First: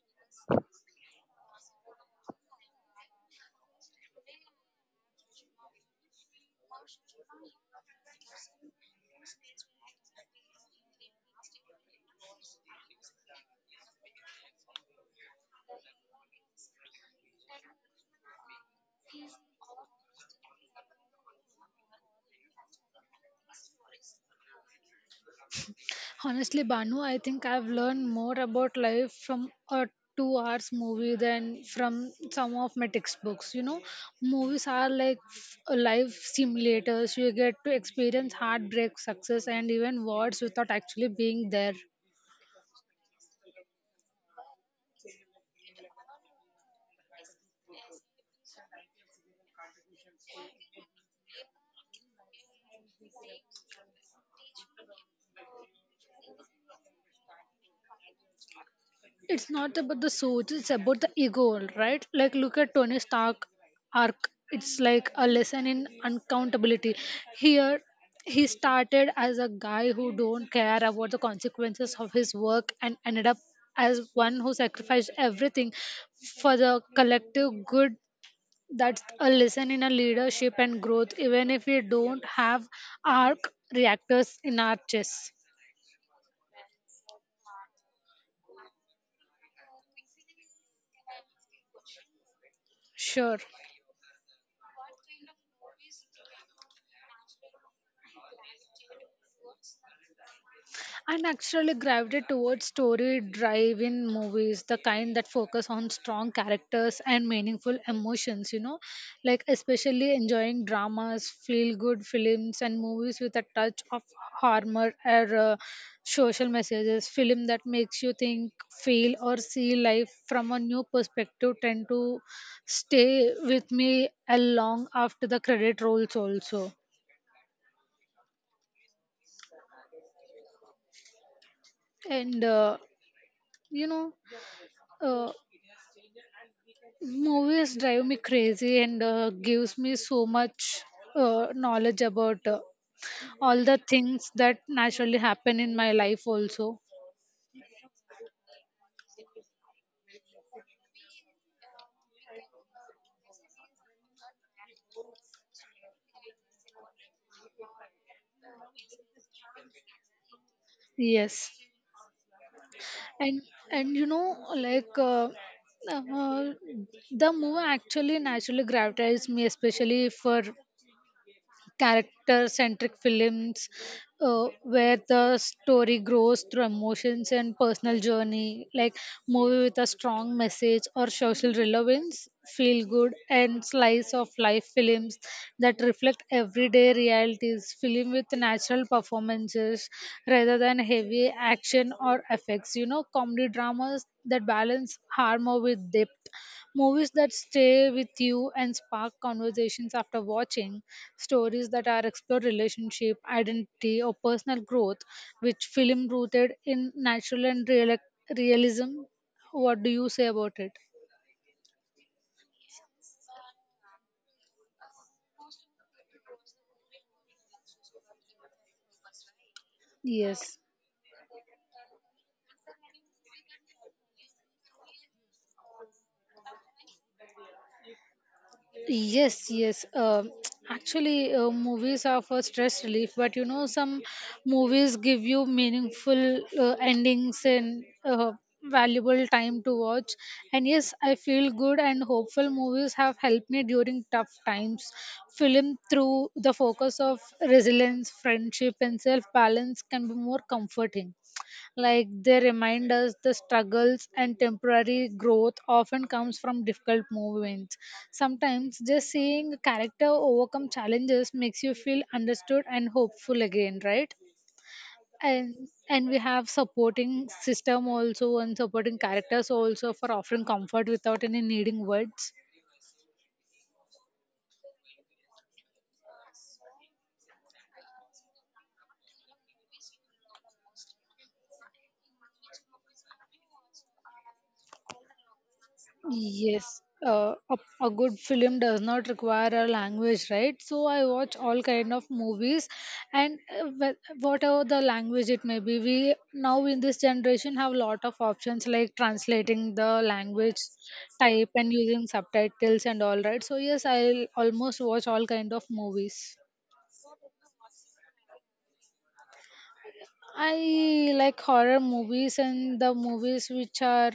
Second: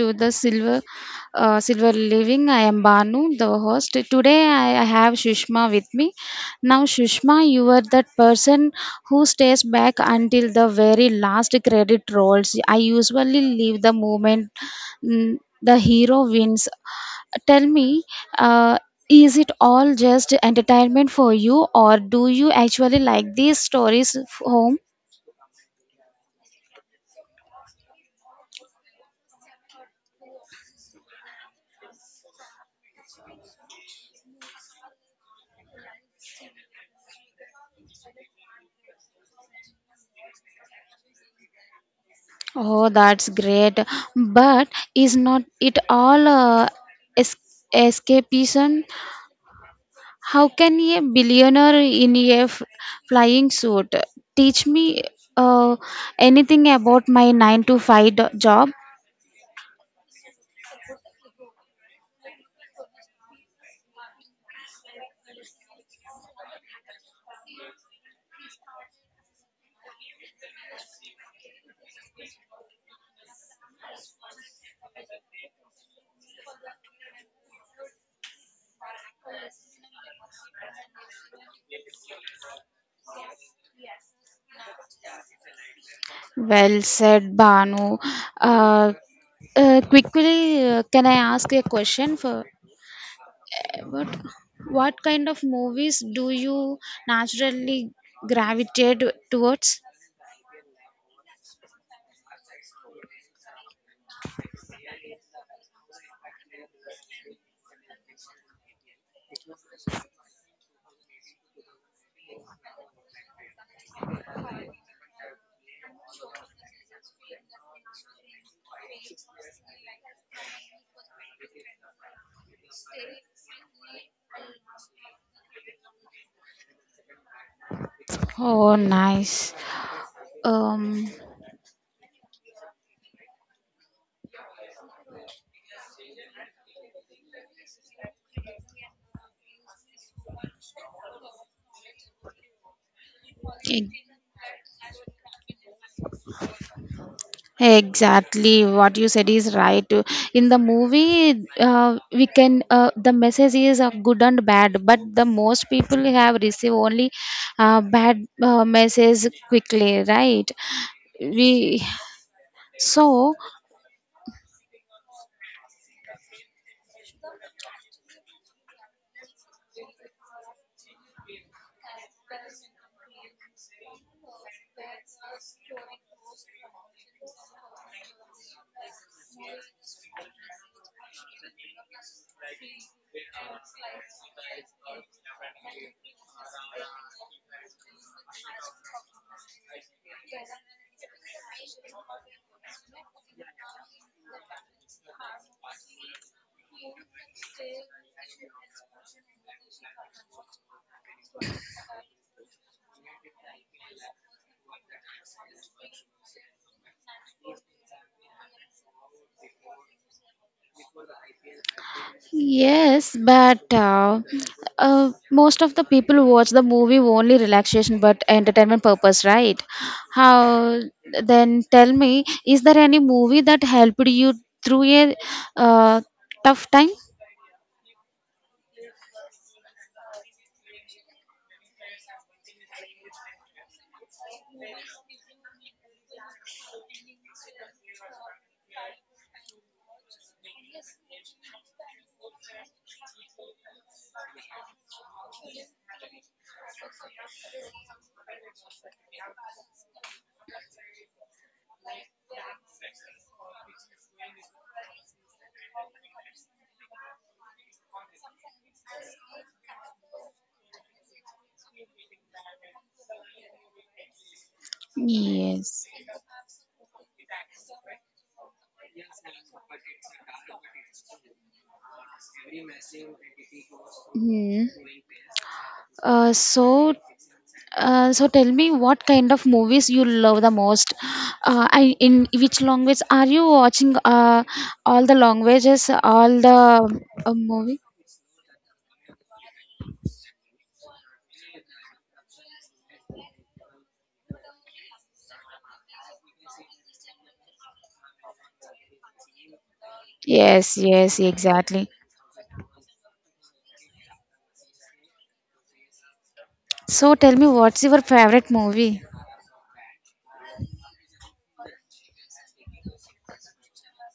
to the Silver Silver Living. I am Banu, the host. Today I have Shushma with me. Now Shushma, you are that person who stays back until the very last credit rolls. I usually leave the moment the hero wins. Tell me, uh, is it all just entertainment for you, or do you actually like these stories home? Honestly, Banu, I think I've learned more about life from a 2 hours movie than from some of my textbooks. You know, movies are like life simulators. You get to experience heartbreak, success, and even wars without actually being there. Oh, that's great. But is not it all es- escapism? How can a billionaire in a flying suit teach me uh, anything about my 9 to 5 job? It's not about the suits, it's about the ego, right? Like, look at Tony Stark arc. It's like a lesson in uncountability here. He started as a guy who don't care about the consequences of his work and ended up as one who sacrificed everything for the collective good. That's a lesson in a leadership and growth, even if we don't have arc reactors in our chess. Well said, Banu. Uh, Quickly, can I ask a question for Sure. what, what kind of movies do you naturally gravitate towards? I naturally gravitate towards story drive-in movies, the kind that focus on strong characters and meaningful emotions, you know, like especially enjoying dramas, feel-good films, and movies with a touch of humor or social messages. Film that makes you think, feel, or see life from a new perspective tend to stay with me a long after the credit rolls also. Oh, nice. Um, And, you know, uh. Movies drive me crazy and gives me so much knowledge about all the e- things that naturally happen in my life also. exactly what you said is right. In the movie, we can the message is good and bad, but the most people have received only bad message quickly, right? Yes, We So. and and like uh, the movie actually naturally gravitates me, especially for character centric films, where the story grows through emotions and personal journey, like movie with a strong message or social relevance, feel good and slice of life films that reflect everyday realities, film with natural performances rather than heavy action or effects, you know, comedy dramas that balance humor with depth. Movies that stay with you and spark conversations after watching, stories that are explore relationship, identity, or personal growth, which film rooted in natural and realism. What do you say about it? Yes, but most of the people watch the movie only relaxation but entertainment purpose, right? Yes. How Then tell me, is there any movie that helped you through a uh, tough time? Yes, yes. Actually, movies are for stress relief, but you know, some movies give you meaningful endings and valuable time to watch. And yes, I feel good and hopeful movies have helped me during tough times. Film through the focus of resilience, friendship, and self balance can be more comforting. Like, they remind us the struggles and temporary growth often comes from difficult moments. Sometimes just seeing a character overcome challenges makes you feel understood and hopeful again, right? and Yes. and we have supporting system also, and supporting characters also, for offering comfort without any needing words. Hmm. Uh, so, so tell me what kind of movies you love the most? I, in which language are you watching? All the languages, all Yes, the a, movies? a good film does not require a language, right? it So I watch all kind of movies, and whatever the language it may be, we now in this generation have lot of options like translating the language Yes, yes, type and exactly. using subtitles and all right, so yes, I'll almost watch all kind of movies. So tell me, what's your favorite movie? I like horror movies and the movies which are,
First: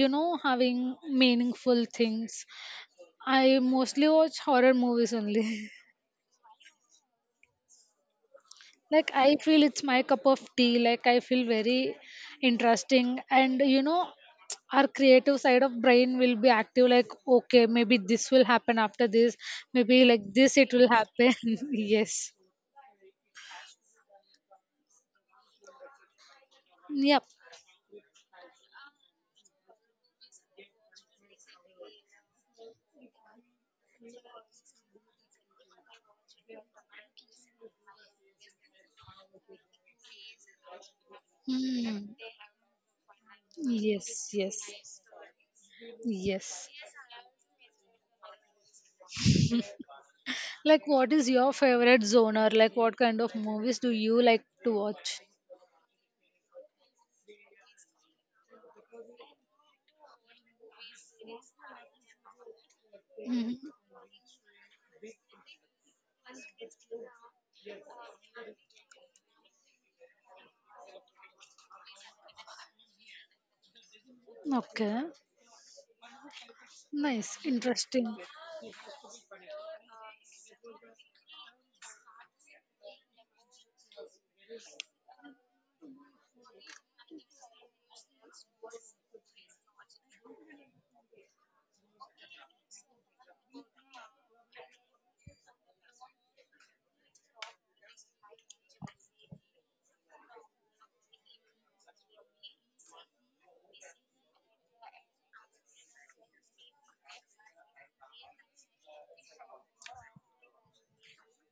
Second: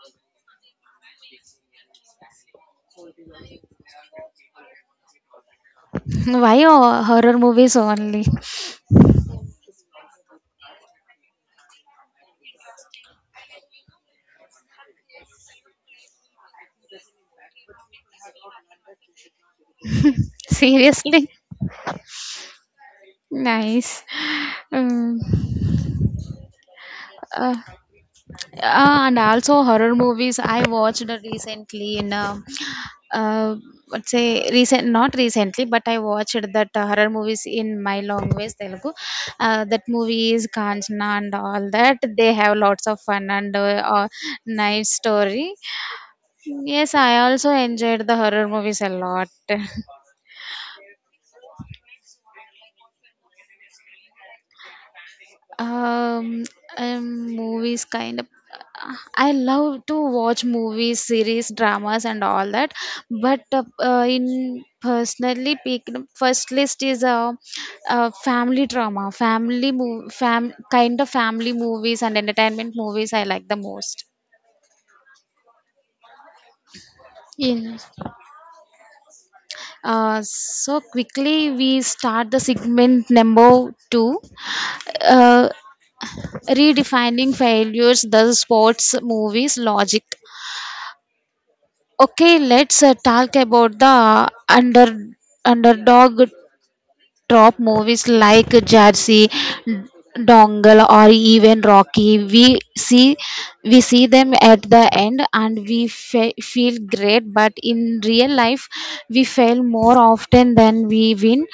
you know, having meaningful things. I mostly watch horror movies only Why horror movies only? like, I feel it's my cup of tea. Like, I feel very interesting, and you know, our creative side of brain will be active. Like, okay, maybe this will happen after this, maybe like this it will Seriously? happen yes. Nice. Um, Yep. uh, uh, and also horror movies I watched recently in uh, let's say recent not recently but I watched that horror movies in my language Telugu. That movie is Kanchana and all that. Mm. They have lots of fun and Yes, yes, nice story. yes. Yes, I also enjoyed the horror movies a lot. Like, what is your favorite genre? Like, what kind of movies do you like to watch? um, Movies kind of. I love to watch movies, series, dramas, and all that. But Mhm. In personally, picked first list is a family drama, family mov fam kind of family movies and entertainment movies. I like the most. Okay. Nice. Yeah. Interesting. So quickly we start the segment number two. Uh, Redefining failures the sports movies logic. Okay, let's talk about the underdog top movies like Jersey, Dongle or even Rocky. We see we see them at the end and we feel great but in real life we fail more often than we win.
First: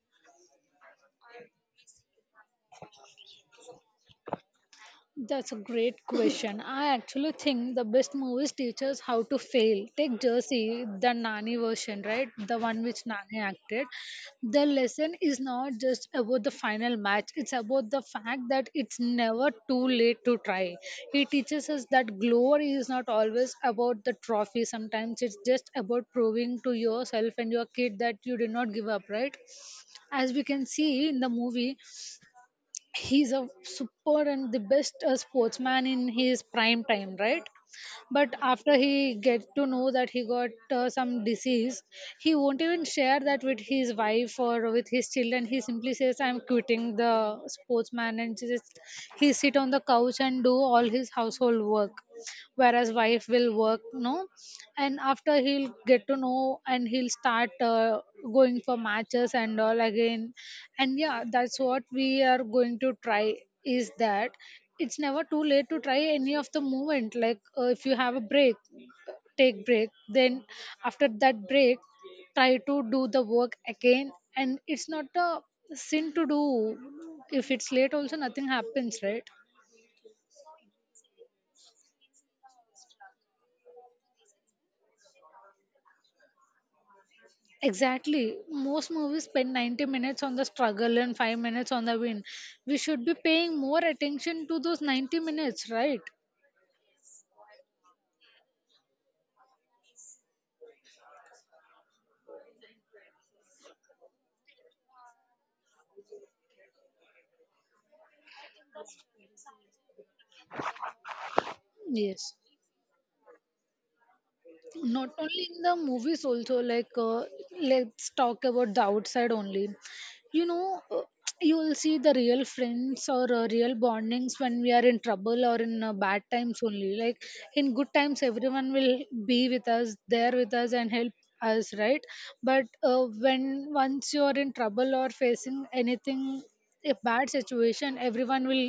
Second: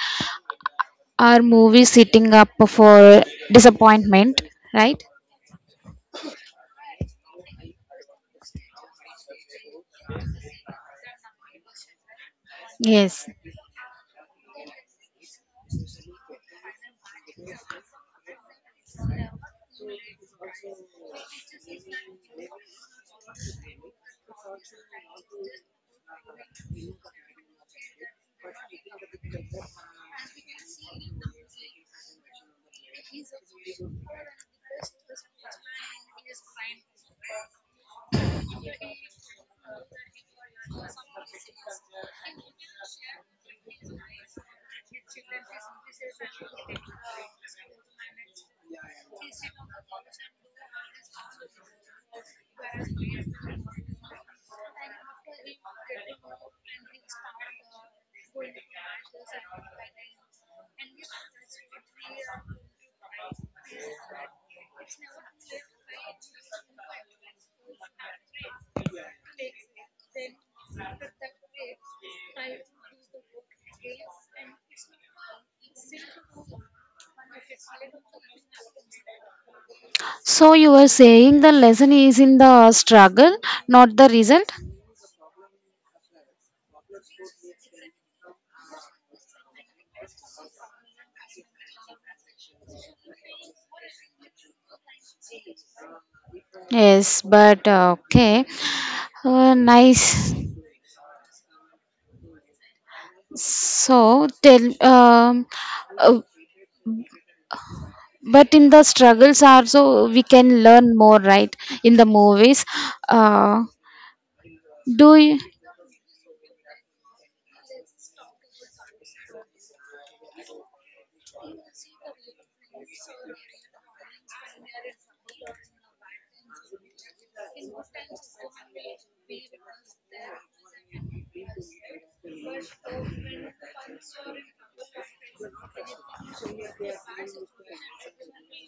Are movies setting up for disappointment, right? That's a great question. I actually think the best movies teach us how to fail. Take Jersey, the Nani version, right? The one which Yes. Nani acted. The lesson is not just about the final match, it's about the fact that it's never too late to try. He teaches us that glory is not always about the trophy, sometimes it's just about proving to yourself and your kid that you did not give up, right? As we can see in the movie, he's a super and the best sportsman in his prime time, right? But after he get to know that he got some disease, he won't even share that with his wife or with his children. He simply says, I'm quitting the sportsman, and just he sit on the couch and do all his household work, whereas wife will work, no. And after, he'll get to know and he'll start going for matches and all again. And yeah, that's what we are going to try, is that it's never too late to try any of the movement. Like, if you have a break, take break, then after that break, try to do the work again. And it's not a sin to do. If it's late also, nothing happens, right? So you were saying the lesson is in the struggle, not the result. Exactly. Most movies spend 90 minutes on the struggle and 5 minutes on the win. We should be paying more attention to those 90 minutes, right? Yes, but okay, nice. So tell, um, uh, but in the struggles also we can learn more, right? In the Yes. movies, uh, Not do you? only in the movies also. Like, let's talk about the outside only. You know, you will see the real friends or real bondings when we are in trouble or in bad times only. Like, in good times, everyone will be with us, there with us, and help us, right? But when once you are in trouble or facing anything, a bad situation, everyone will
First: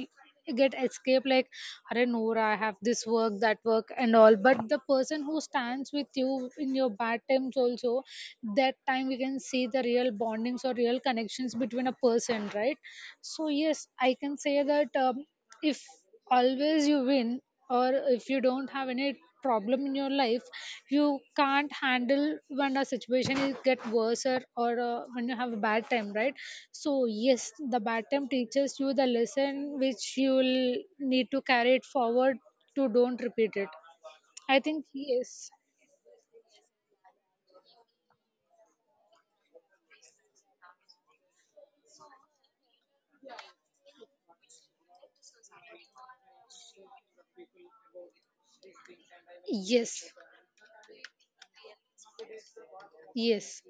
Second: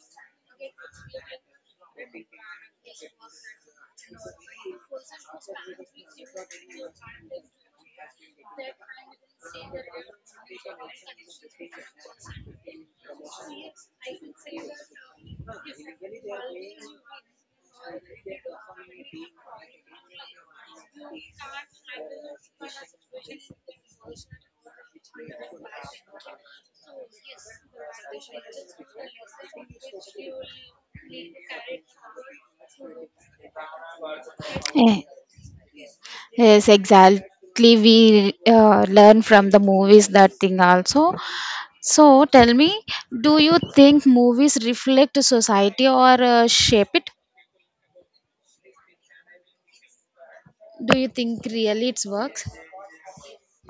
get escape. Like, are no ra, I have this work, that work and all, but the person who stands with you in your bad times also, that time we can see the real bondings or real connections between a person, right? So yes, I can say that, if always you win, or if you don't have any problem in your life, you can't handle when a situation is get worse, or when you have a bad time, right? So yes, the bad time teaches you the lesson which you will need to carry it forward, to don't repeat it. I think Eh, yes. Yes, exactly. We learn from the movies that thing also. So tell me, do you think movies reflect society or shape it? Yes, Do you think really it works? yes.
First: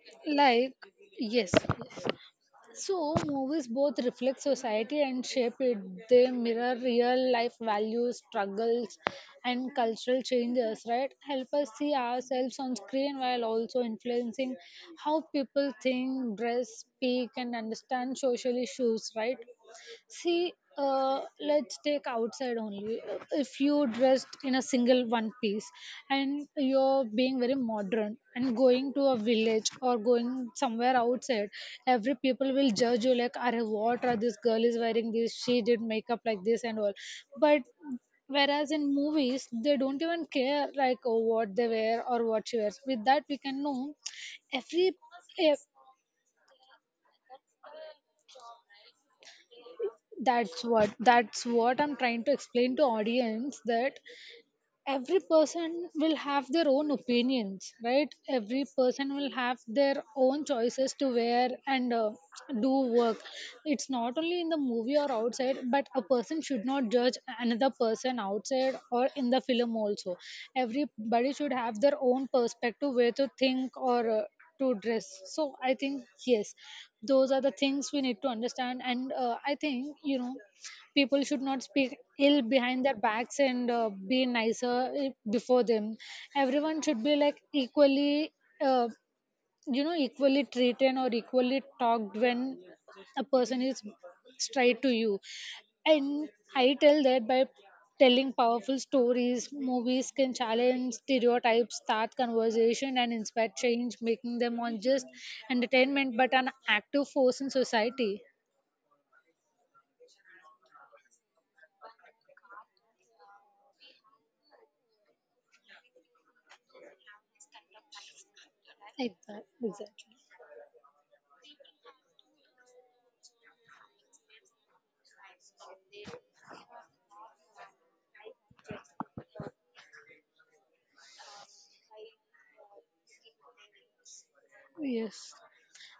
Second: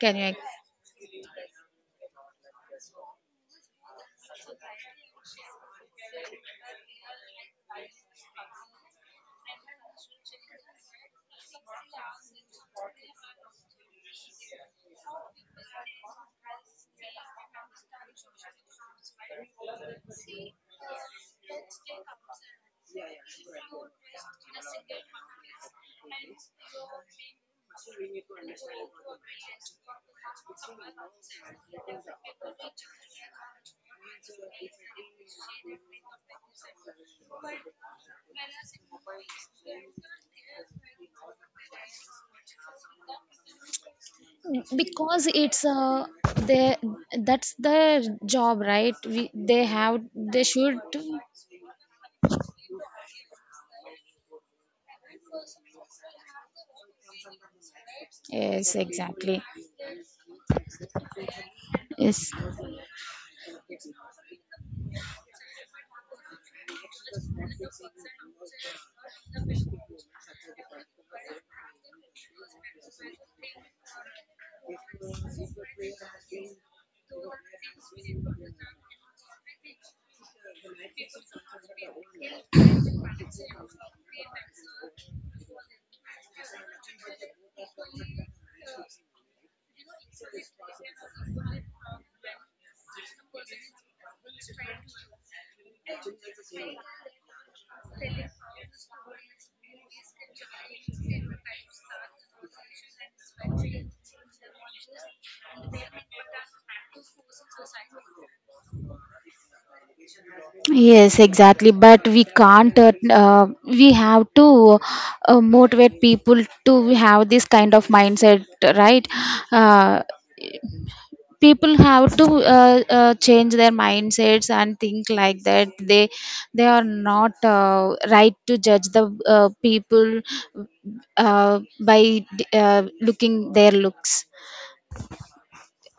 Can you ex- Like, yes. So, movies both reflect society and shape it. They mirror real life values, struggles, and cultural changes, right? Help us see ourselves on screen while also influencing how people think, dress, speak, and understand social issues, right? See, let's take outside only. If you dressed in a single one piece and you're being very modern and going to a village or going somewhere outside, every people will judge you like, "Are what are this girl is wearing this? She did makeup like this and all." But whereas in movies, they don't even care like oh, what they wear or what she wears. With that, we can know every. because eh, it's they, that's their job, right? We, they have they that's should. what that's what I'm trying to explain to audience, that every person will have their own opinions, right? Every Yes, person will exactly. have their own choices to wear and Yes, do work. It's not only in the movie or outside, but a person should not judge another person outside or in the film also. Everybody should have their own perspective way to think or to dress. So I think yes, those are the things we need to understand. And I think, you know, people should not speak ill behind their backs and be nicer before them. Everyone should be like equally, uh, you know, equally treated or equally talked when a person is straight to you. And I tell that, by telling powerful stories, movies can challenge stereotypes, start conversation, and inspire change, making them on just entertainment but an active force in society. yes, exactly, but we can't, we have to motivate people to have this kind of mindset, right? Uh, Exactly. People have to change their mindsets and think like that they are not right to judge the people by looking their looks, Yes.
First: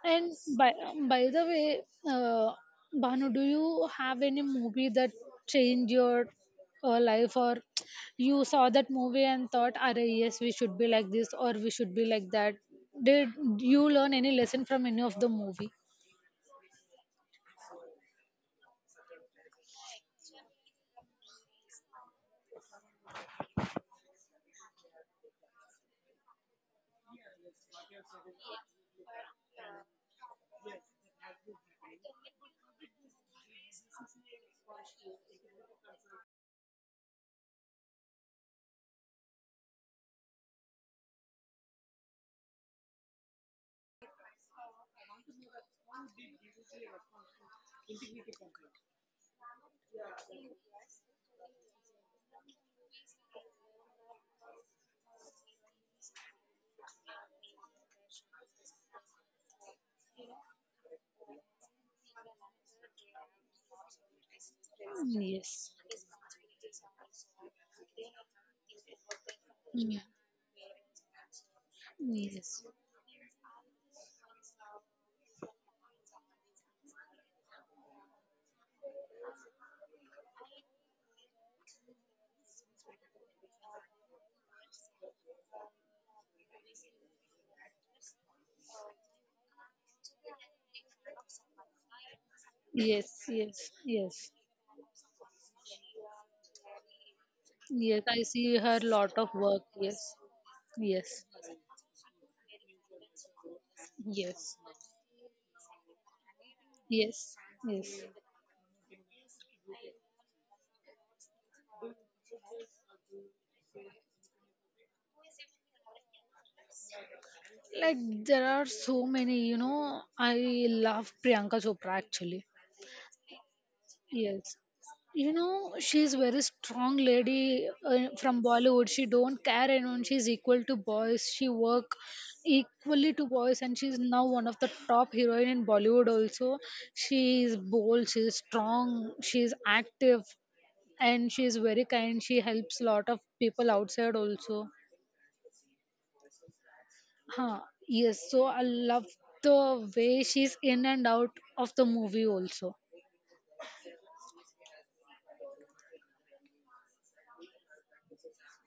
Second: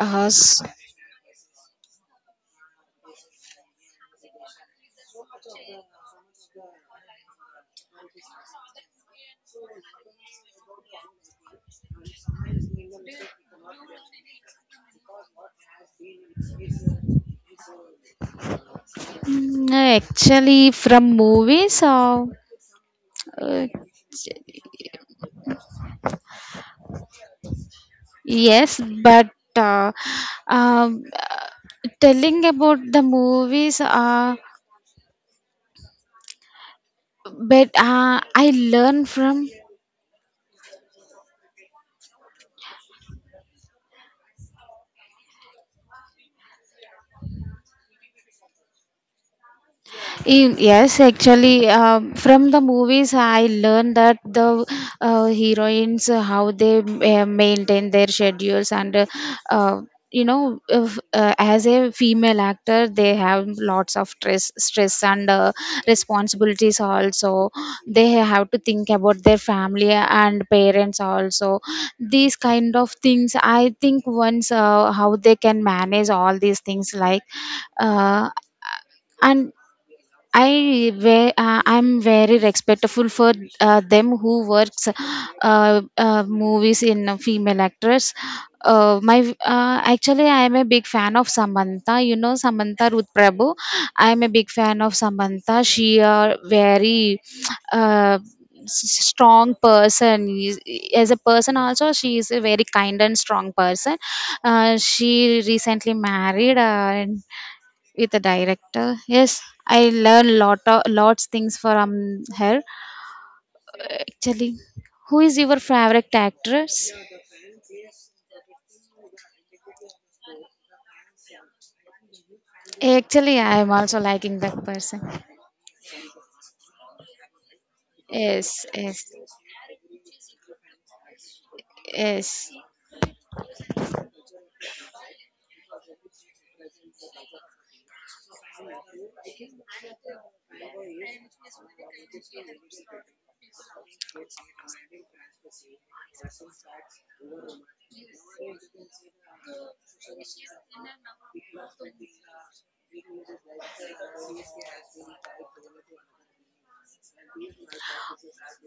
uh, And s- by the way, uh, Banu, do you have any movie that changed your life, or you saw that movie and thought, "Arey, yes, we should be like this, or we should be like that"? Did you learn any lesson from any of the movie? mm, actually from movies, uh, yes but uh, um, uh, telling about the movies, but I learn from yes, actually, from the movies, I learned that the heroines how they maintain their schedules and uh, you know, if, as a female actor, they have lots of stress Mm, and yes. responsibilities. Also, they have to think about their family Mm. and parents. Also, these kind of things. I think once how they can manage all these things, like, uh, and I'm very respectful for them who works movies in a female actors. My Actually I am a big fan of Samantha. You know Samantha Ruth Yes. Yes. Prabhu. Yes. I am a Yes. big fan of Samantha. She a very Yes, uh, I see her lot of strong work. Yes. person. As a Yes. person also, she is a very kind and strong person. Yes. She recently married and Yes. Yes. with the director. Yes, I learn lot of lots things from her. Actually, who is your favorite actress? Like, there are so many, you know, I love Priyanka Chopra actually. Actually, I am also liking Yes. that person. You know, she's very strong lady, from Yes, Bollywood. yes, She don't care anyone. She's equal to boys. She work yes. equally to boys, and she's now one of the top heroine in Bollywood also. She is bold, she's strong, she's active, and she's very kind. She helps a lot of people outside also. Huh. Yes, so I love the way she's in and out of the movie also.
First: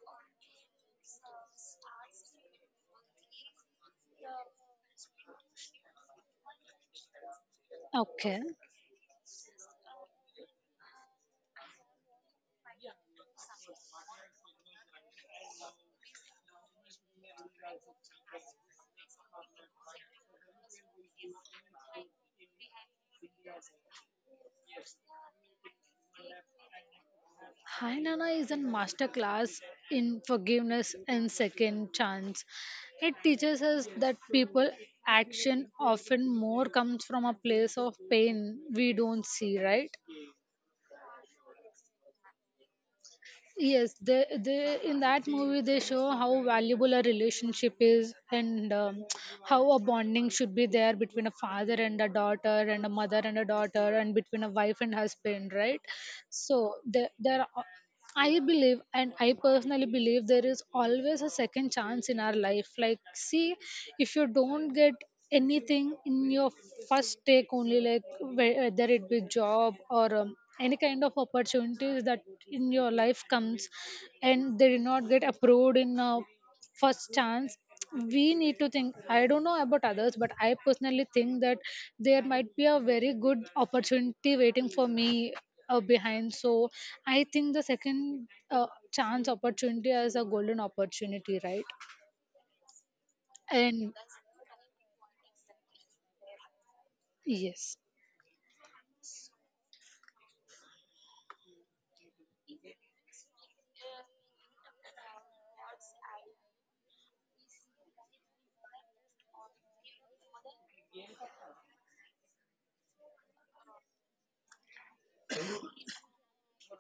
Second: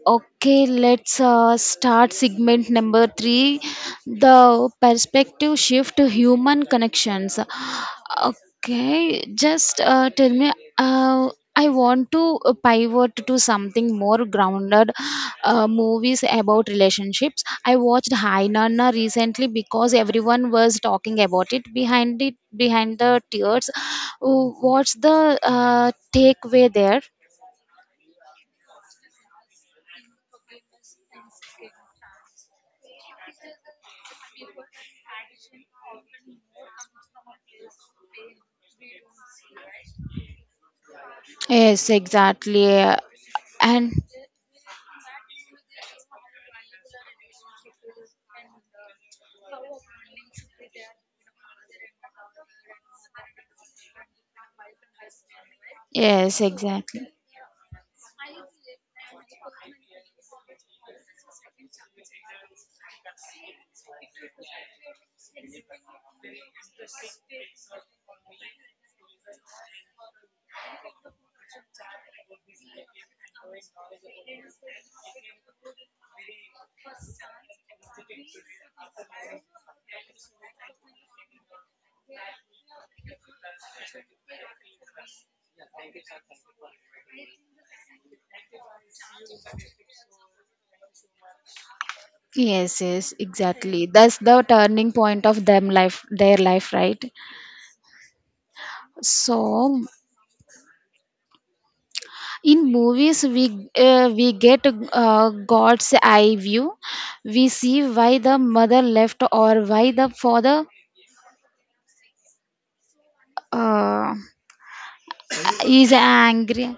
Okay, let's start segment number three, the perspective shift to human connections. Okay. Okay, just tell me. Uh, I want to pivot to something more grounded, movies about relationships. I watched Hai Nana recently because everyone was talking about it behind the tears. What's the takeaway there? Hi is a masterclass in forgiveness and second chance. It teaches us that people action often more comes from a place of pain we don't see, right? Yes, exactly. and Yes, they in that movie they show how valuable a relationship is, and how a bonding should be there between a father and a daughter, and a mother and a daughter, and between a wife and husband, right? Yes, So exactly. I believe and I personally believe there is always a Take the second time to chance see in our life. Like, the see, change. It's the if you biggest don't get thing. anything in We've your first take only got like whe- whether it be job or any kind of to opportunities that take the in your life comes and they did not get approved in time to first see chance. the change. We need to think. I don't know about others, but I personally think that there might be a very good opportunity waiting for me behind. So I think the second chance opportunity is a golden opportunity, right? Yes, yes, exactly. And That's the turning point of them life, their life, right? yes. So, in movies, we get God's eye view. We see why the mother left or why the father uh, is angry.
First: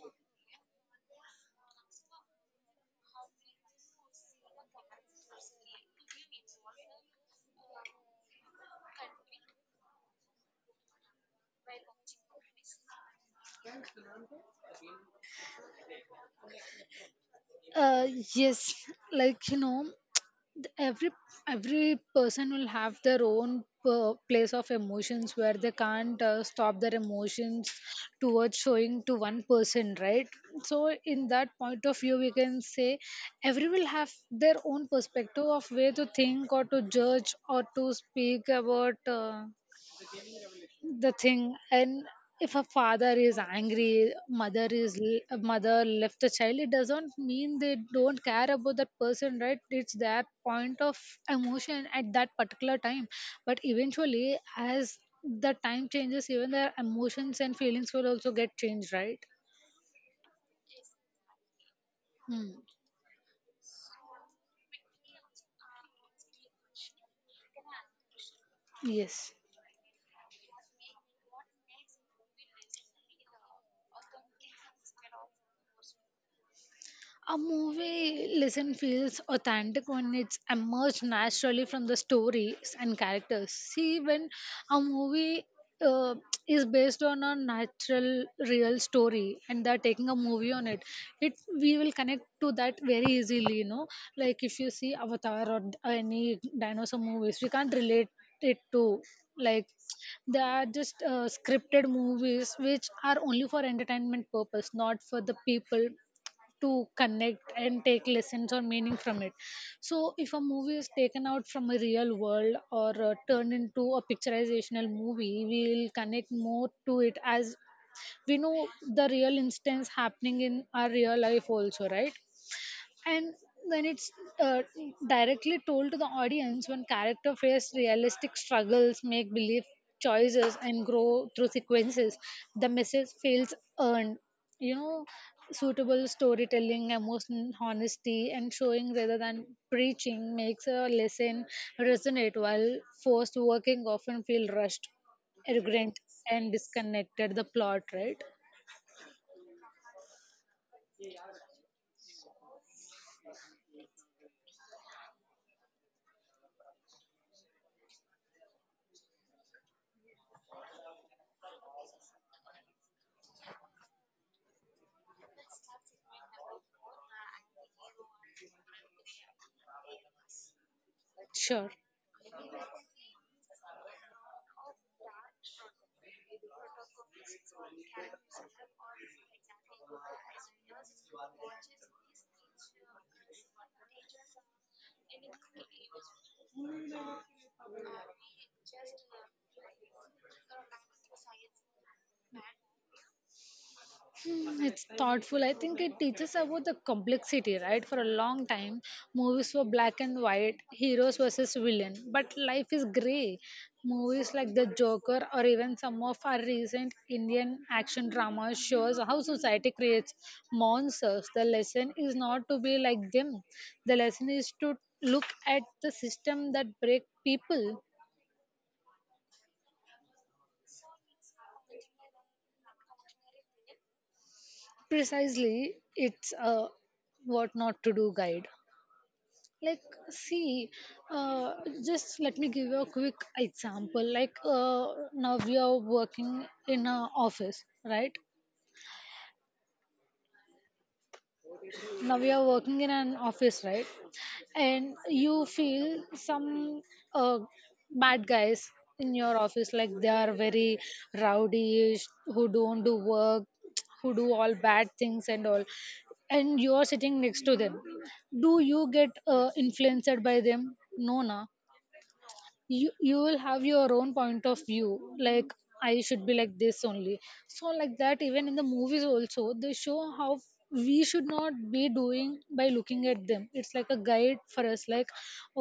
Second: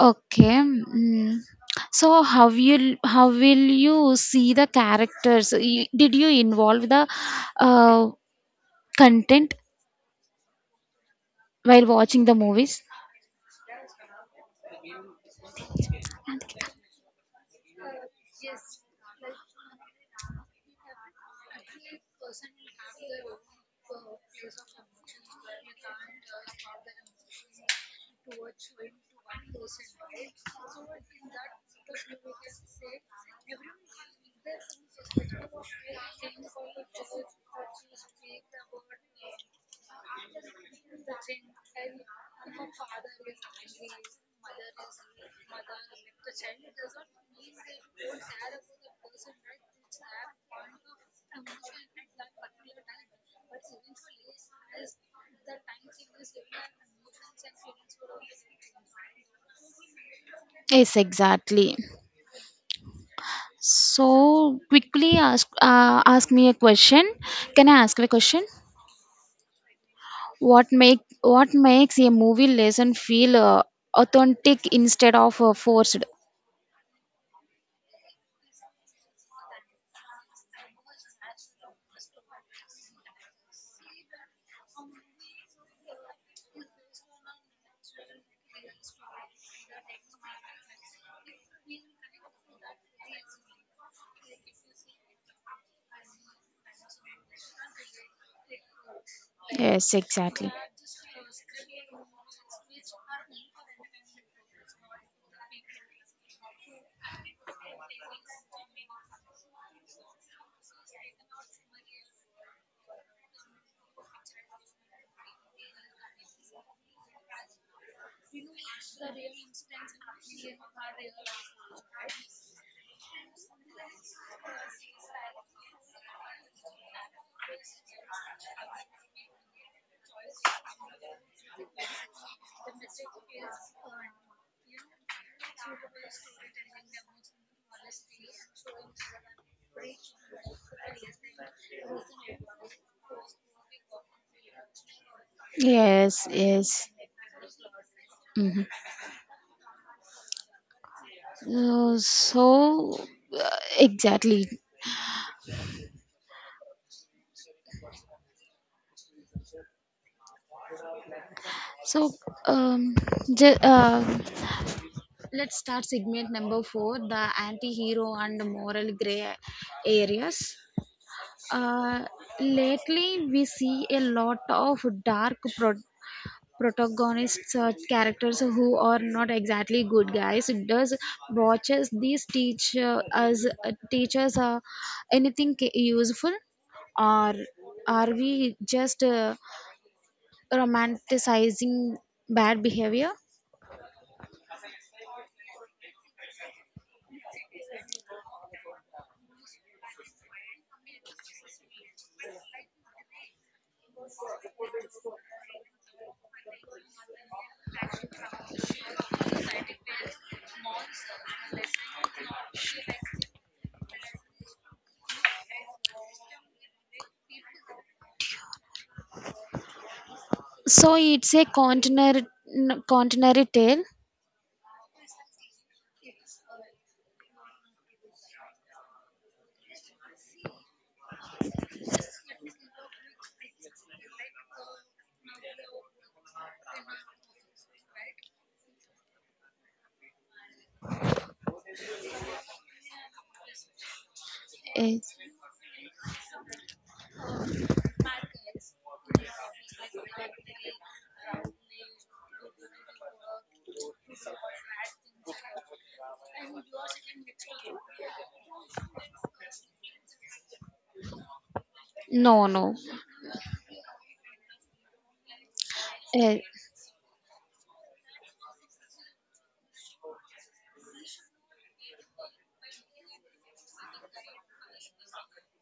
Okay. Mm. So, how you how will you see the characters? You- did you involve the uh, content while watching the movies? uh yes, like you know every person will have their own place of emotions where they can't stop their emotions towards showing to one person, right? So in that point of view, we can say every will have their own perspective of way to think or to judge or to speak about the thing. And if a father is angry, mother is mother left the child, it doesn't mean they don't care about that person, right? It's their point of emotion at that particular time. But eventually, as the time changes, even their emotions and feelings will also get changed, right? Yes, exactly. Hmm. So quickly ask me a question. Can I ask you a question? Yes. What makes a movie lesson feel authentic instead of forced? A movie listen feels authentic when it's emerged naturally from the stories and characters. See, when a movie uh, is based on a natural, real story, and they're taking a movie on it, it we will connect to that very easily. You know, like if you see Avatar or any dinosaur movies, we can't relate it to, like, Yes, they exactly. are just scripted movies which are only for entertainment purpose, not for the people to connect and take lessons or meaning from it. So, if a movie is taken out from a real world or turned into a picturizational movie, we'll connect more to it as we know the real instance happening in our real life, also, right? And when it's uh, directly told to the audience, when character face realistic struggles, make believe choices and grow through sequences, the message feels earned, you know. Suitable storytelling, emotional honesty and showing rather than preaching makes a lesson resonate, while forced working often feel rushed, arrogant Yes, and yes. disconnected the plot, right? Hmm. Uh, so, exactly. So, um, ju- uh, let's start segment number four, the anti hero and moral gray areas. Sure. Uh, Lately, we see a lot of dark pro- protagonists, characters who are not exactly good guys. Does watches these teach us teach us anything useful, or are we just romanticizing bad behavior? Hmm, it's thoughtful. I think it teaches about the complexity, right? For a long time, movies were black and white, heroes versus villain, but life is gray. Movies like The Joker or even some of our recent Indian action dramas shows how society creates monsters. The lesson is not to be like them. The lesson is to look at the system that break people. So it's a continuary tale. Precisely, it's a what not to do guide. Like, see, uh, just let me give you a quick example, like, now we are working in an office, right? now we are working in an office right And Eh, you feel some uh, bad guys in your office, like they are very rowdy, who don't do work, who do all bad things and all, and you are sitting next to them. Do you get influenced by them? No, na. no, no. You will have your own point of view, like I should be Eh, like this only. So like that, even in the movies also, they show how we should not be doing by looking at them. It's like a guide for us, like,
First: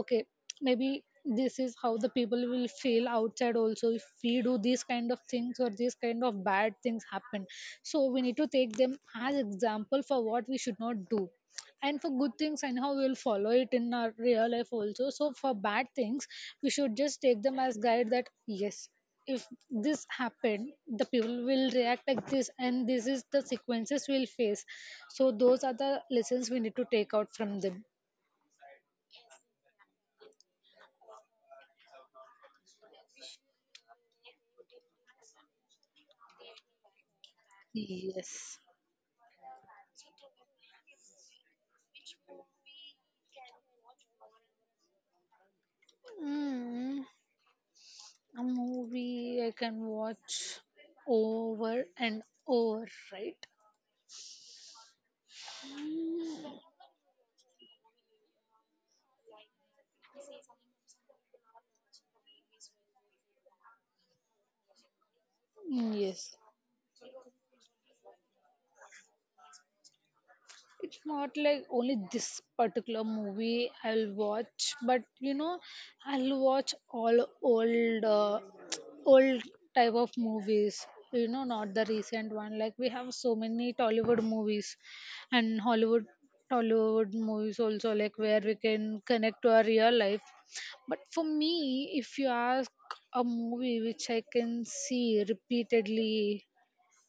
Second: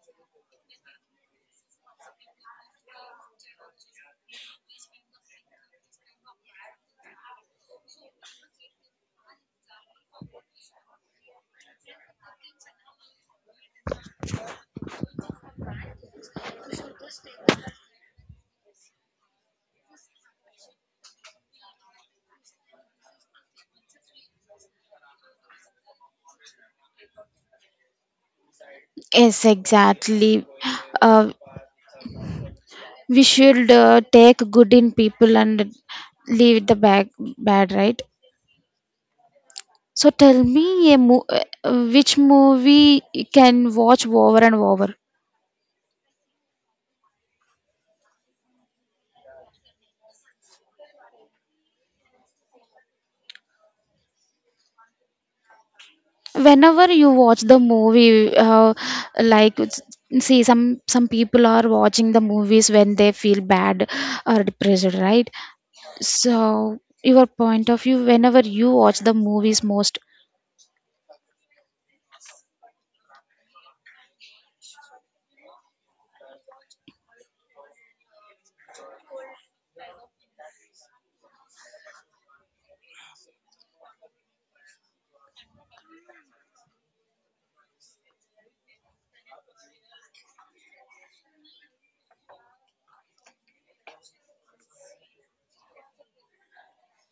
okay, maybe this is how the people will feel outside also if we do these kind of things or these kind of bad things happen. So we need to take them as example for what we should not do. And for good things, anyhow, we'll follow it in our real life also. So for bad things, we should just take them as guide, that yes, if this happened, the people will react like this and this is the sequences we'll face. So those are the lessons we need to take out from them. Yes, exactly. Uh, We should take good in people and leave the bad, right? Yes. So tell me a which movie you can watch over and over. Mm. A movie I can watch over and over, right? Mm. Whenever you watch the movie, like s- see some people are watching the movies when they feel bad or depressed, right? Mm. Yes. So your point of view, whenever you watch the movies most, It's not like only this particular movie I'll watch, but you know, I'll watch all old, old type of movies. You know, not the recent one. Like we have so many Tollywood movies, and Hollywood, Tollywood movies also. Like where we can connect to our real life. But for me, if you ask a movie which I can see repeatedly,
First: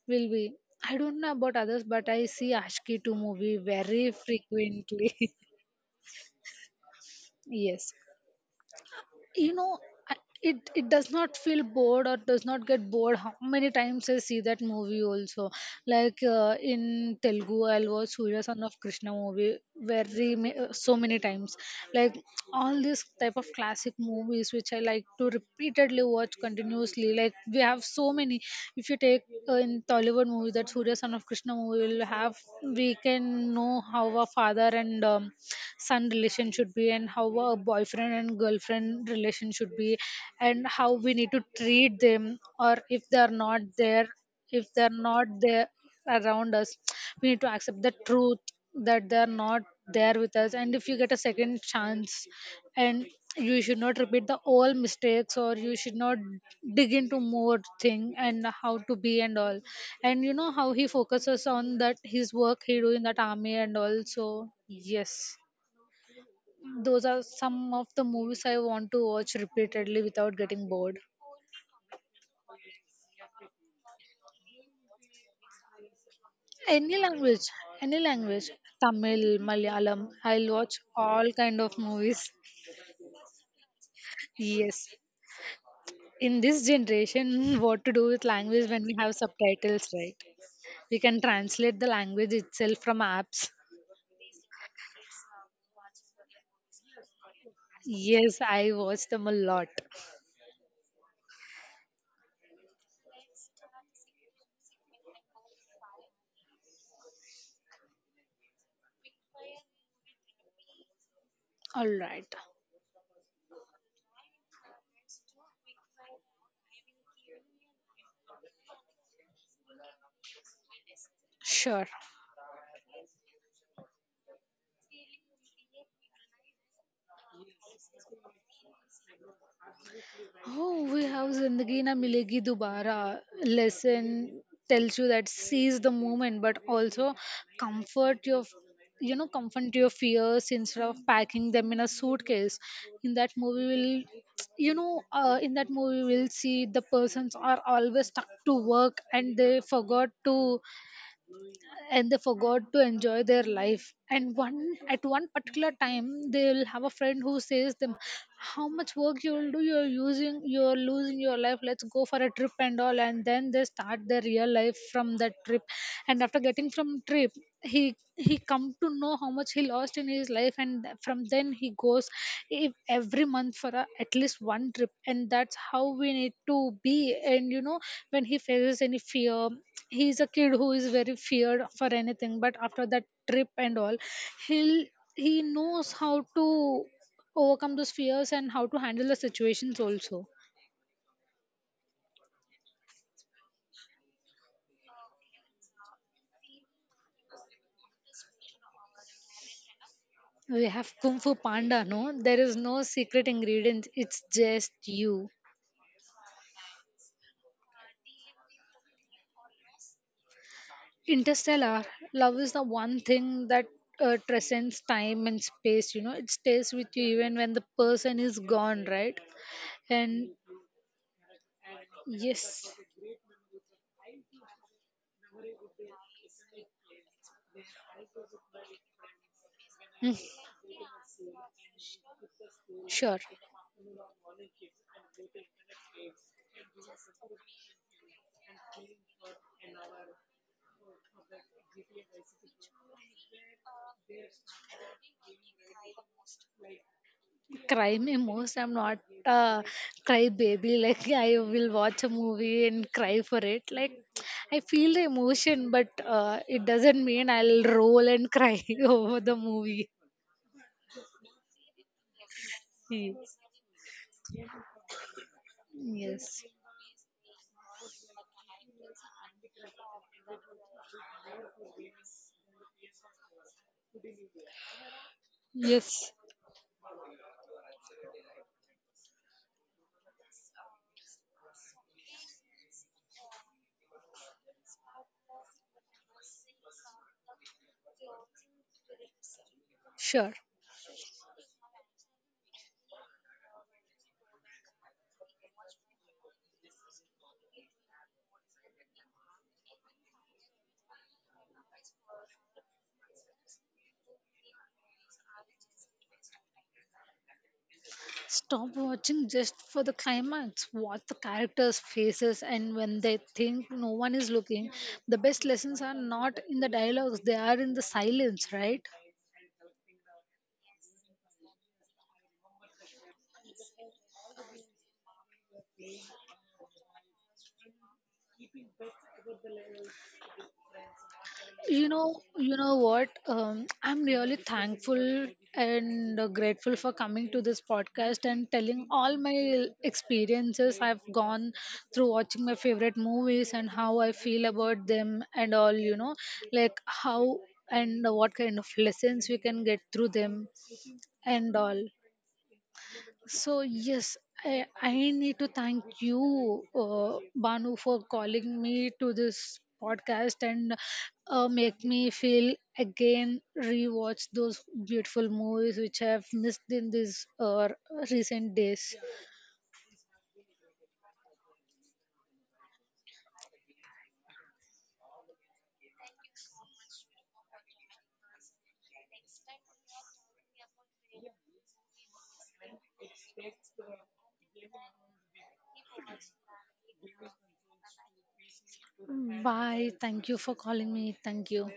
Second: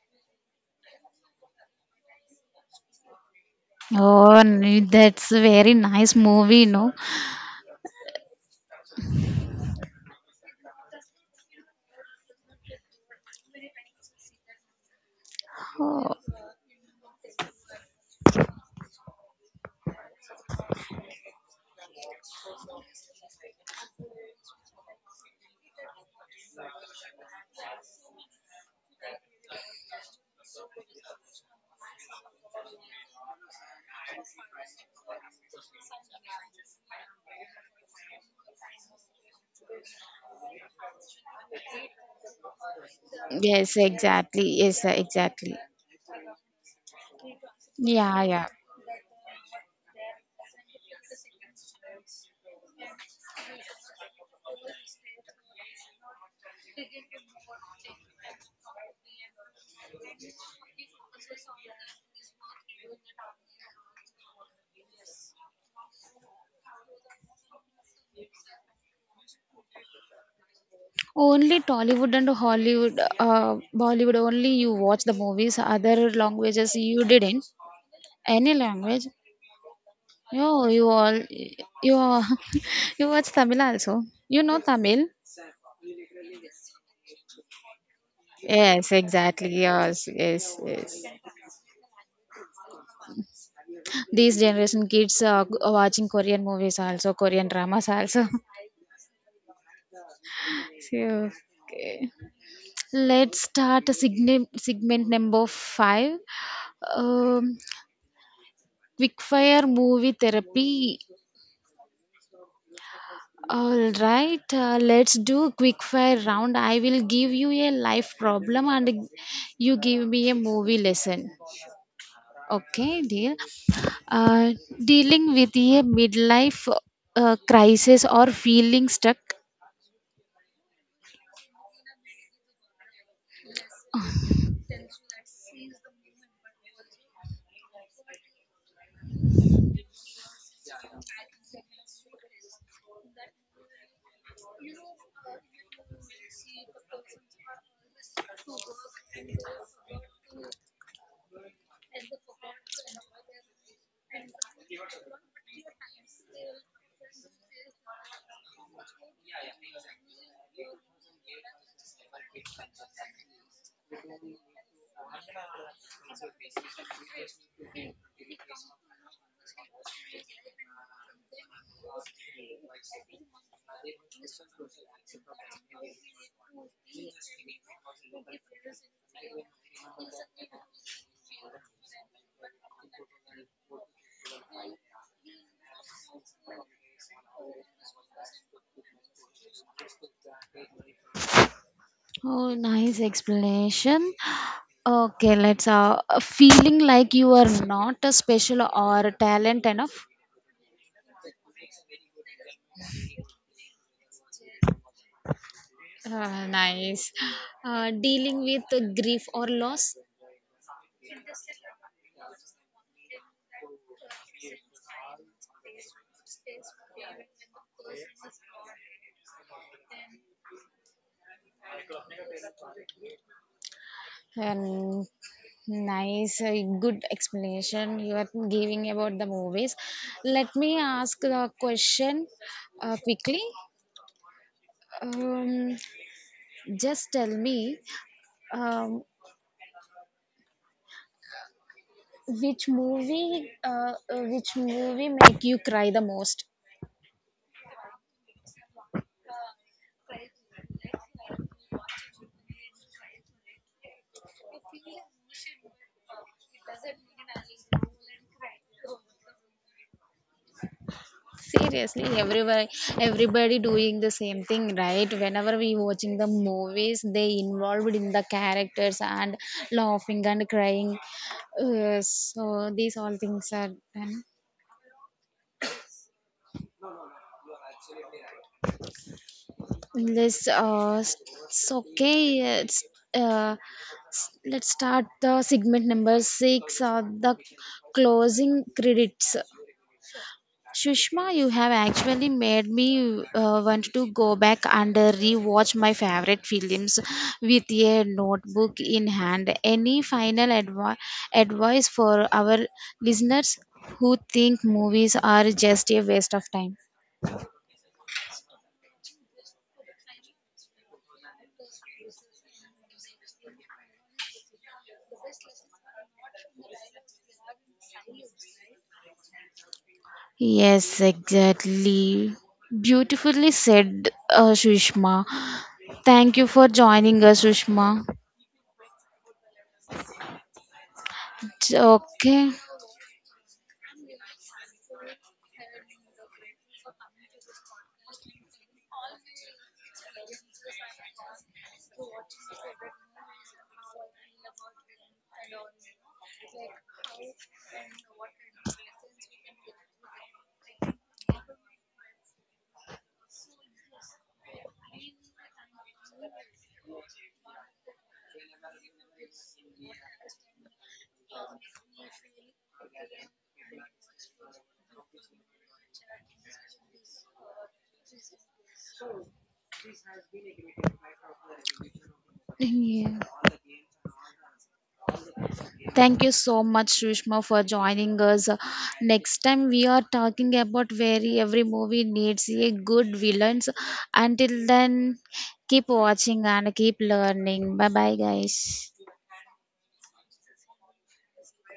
will be, I don't know about others, but I see Ashki 2 movie very oh, frequently. that's a very nice movie, no? Yes. You know, I- it does not feel bored or does not get bored how many times I see that movie also. Oh, Like, in Telugu, I'll watch Surya Son of Krishna movie so many times. Like, all these type of classic movies which I like to repeatedly watch continuously. Like we have so many. If you take, in Tollywood movie, that Surya Son of Krishna movie will have, we can know how a father and son relation should be, and how a boyfriend and girlfriend relation should be, and how we need to treat them, or if they are not yes, there, exactly. if they Yes, are not exactly. there around us, we need to accept the Yeah, truth yeah. that they are not there with us. And if you get a second chance, and you should not repeat the old mistakes, or you should not dig into more thing and how to be and all. And you know how he focuses on that, his work he do in that army, and also, yes, those are some of the movies I want to watch repeatedly without getting bored. Only Tollywood and Hollywood, Bollywood. Only you watch the movies. Other languages Any you didn't. language, any language, Any language? Tamil, Malayalam, I'll No, watch all kind of you all- movies. you watch Tamil also. You know Yes. Tamil. In this generation, what to do with language when Yes, we have exactly. subtitles, Yes, right? yes, We yes. can translate the language itself from apps. These generation kids are watching Korean movies also, Korean dramas also. Yes, I watch them a lot. So, okay. Let's start segment number five. Um, Quickfire movie therapy. All right. All right, let's do quickfire round. I will give you a life problem and you give me a movie lesson. Sure. Okay, dear. Uh, Dealing with a midlife crisis or feeling stuck. Oh, we have Zindagi Na Milegi Dubara. Lesson tells you that seize the moment, but also comfort your, you know, comfort your fears instead of packing them in a suitcase. In that movie, will, you know, in that movie, we'll see the persons are always stuck to work and they forgot to enjoy their life. And one at one particular time, they will have a friend who says them, how much work you will do, you're using, you're losing your life, let's go for a trip and all. And then they start their real life from that trip. And after getting from trip, he come to know how much he lost in his life. And from then he goes every month for a, at least one trip. And that's how we need to be. And you know, when he faces any fear, he's a kid who is very feared for anything, but after that trip and all, he'll, he knows how to overcome those fears and how to handle the situations also. Oh, nice explanation. Okay, let's feeling like you are not a special or talent enough. We have Kung Fu Panda, no? There is no secret ingredient, it's just you. Nice. Dealing with grief or loss. Interstellar, love is the one thing that transcends time and space. You know, it stays with you even when the person is gone, right? And yes. Um, Nice, good explanation you are giving about the movies. Mm. Let me ask the question Sure. quickly. Um, just tell me. Um, which movie make you cry the most? Cry me most. I'm not a cry baby. Like I will watch a movie and cry for it. Like I feel the emotion, but it doesn't mean I'll roll and cry over the movie. Seriously, everywhere, Yes. everybody doing the same thing, right? Whenever we watching the Yes. movies, they involved in the characters and laughing and crying. So these all things are done. Yes. Let's uh, s- it's okay. Uh, let's start the segment number six. The closing credits. Sure. Shushma, you have actually made me want to go back and rewatch my favorite films with a notebook in hand. Any advice for our listeners who think movies are just a waste of time? Stop watching just for the climax, what the characters' faces, and when they think no one is looking. The best lessons are not in the dialogues, they are in the silence, right? Yes, exactly. Beautifully said, Shushma. Thank you for joining us, Sushma. Okay. You know what, I'm really thankful and grateful for coming to this podcast and telling all my experiences I've gone through watching my favorite movies, and how I feel about them and all, you know. Like how and what kind of lessons we can get through them and all. So yes, I need to thank you, Banu, for calling me to this podcast and make me feel again rewatch those beautiful movies which I have missed in these recent days. Yeah. Thank you so much, Sushma, for joining us. Next time we are talking about very every movie needs a good villains. Until then, keep watching and keep learning. Bye bye, guys. Bye. Thank you for calling me. Thank you.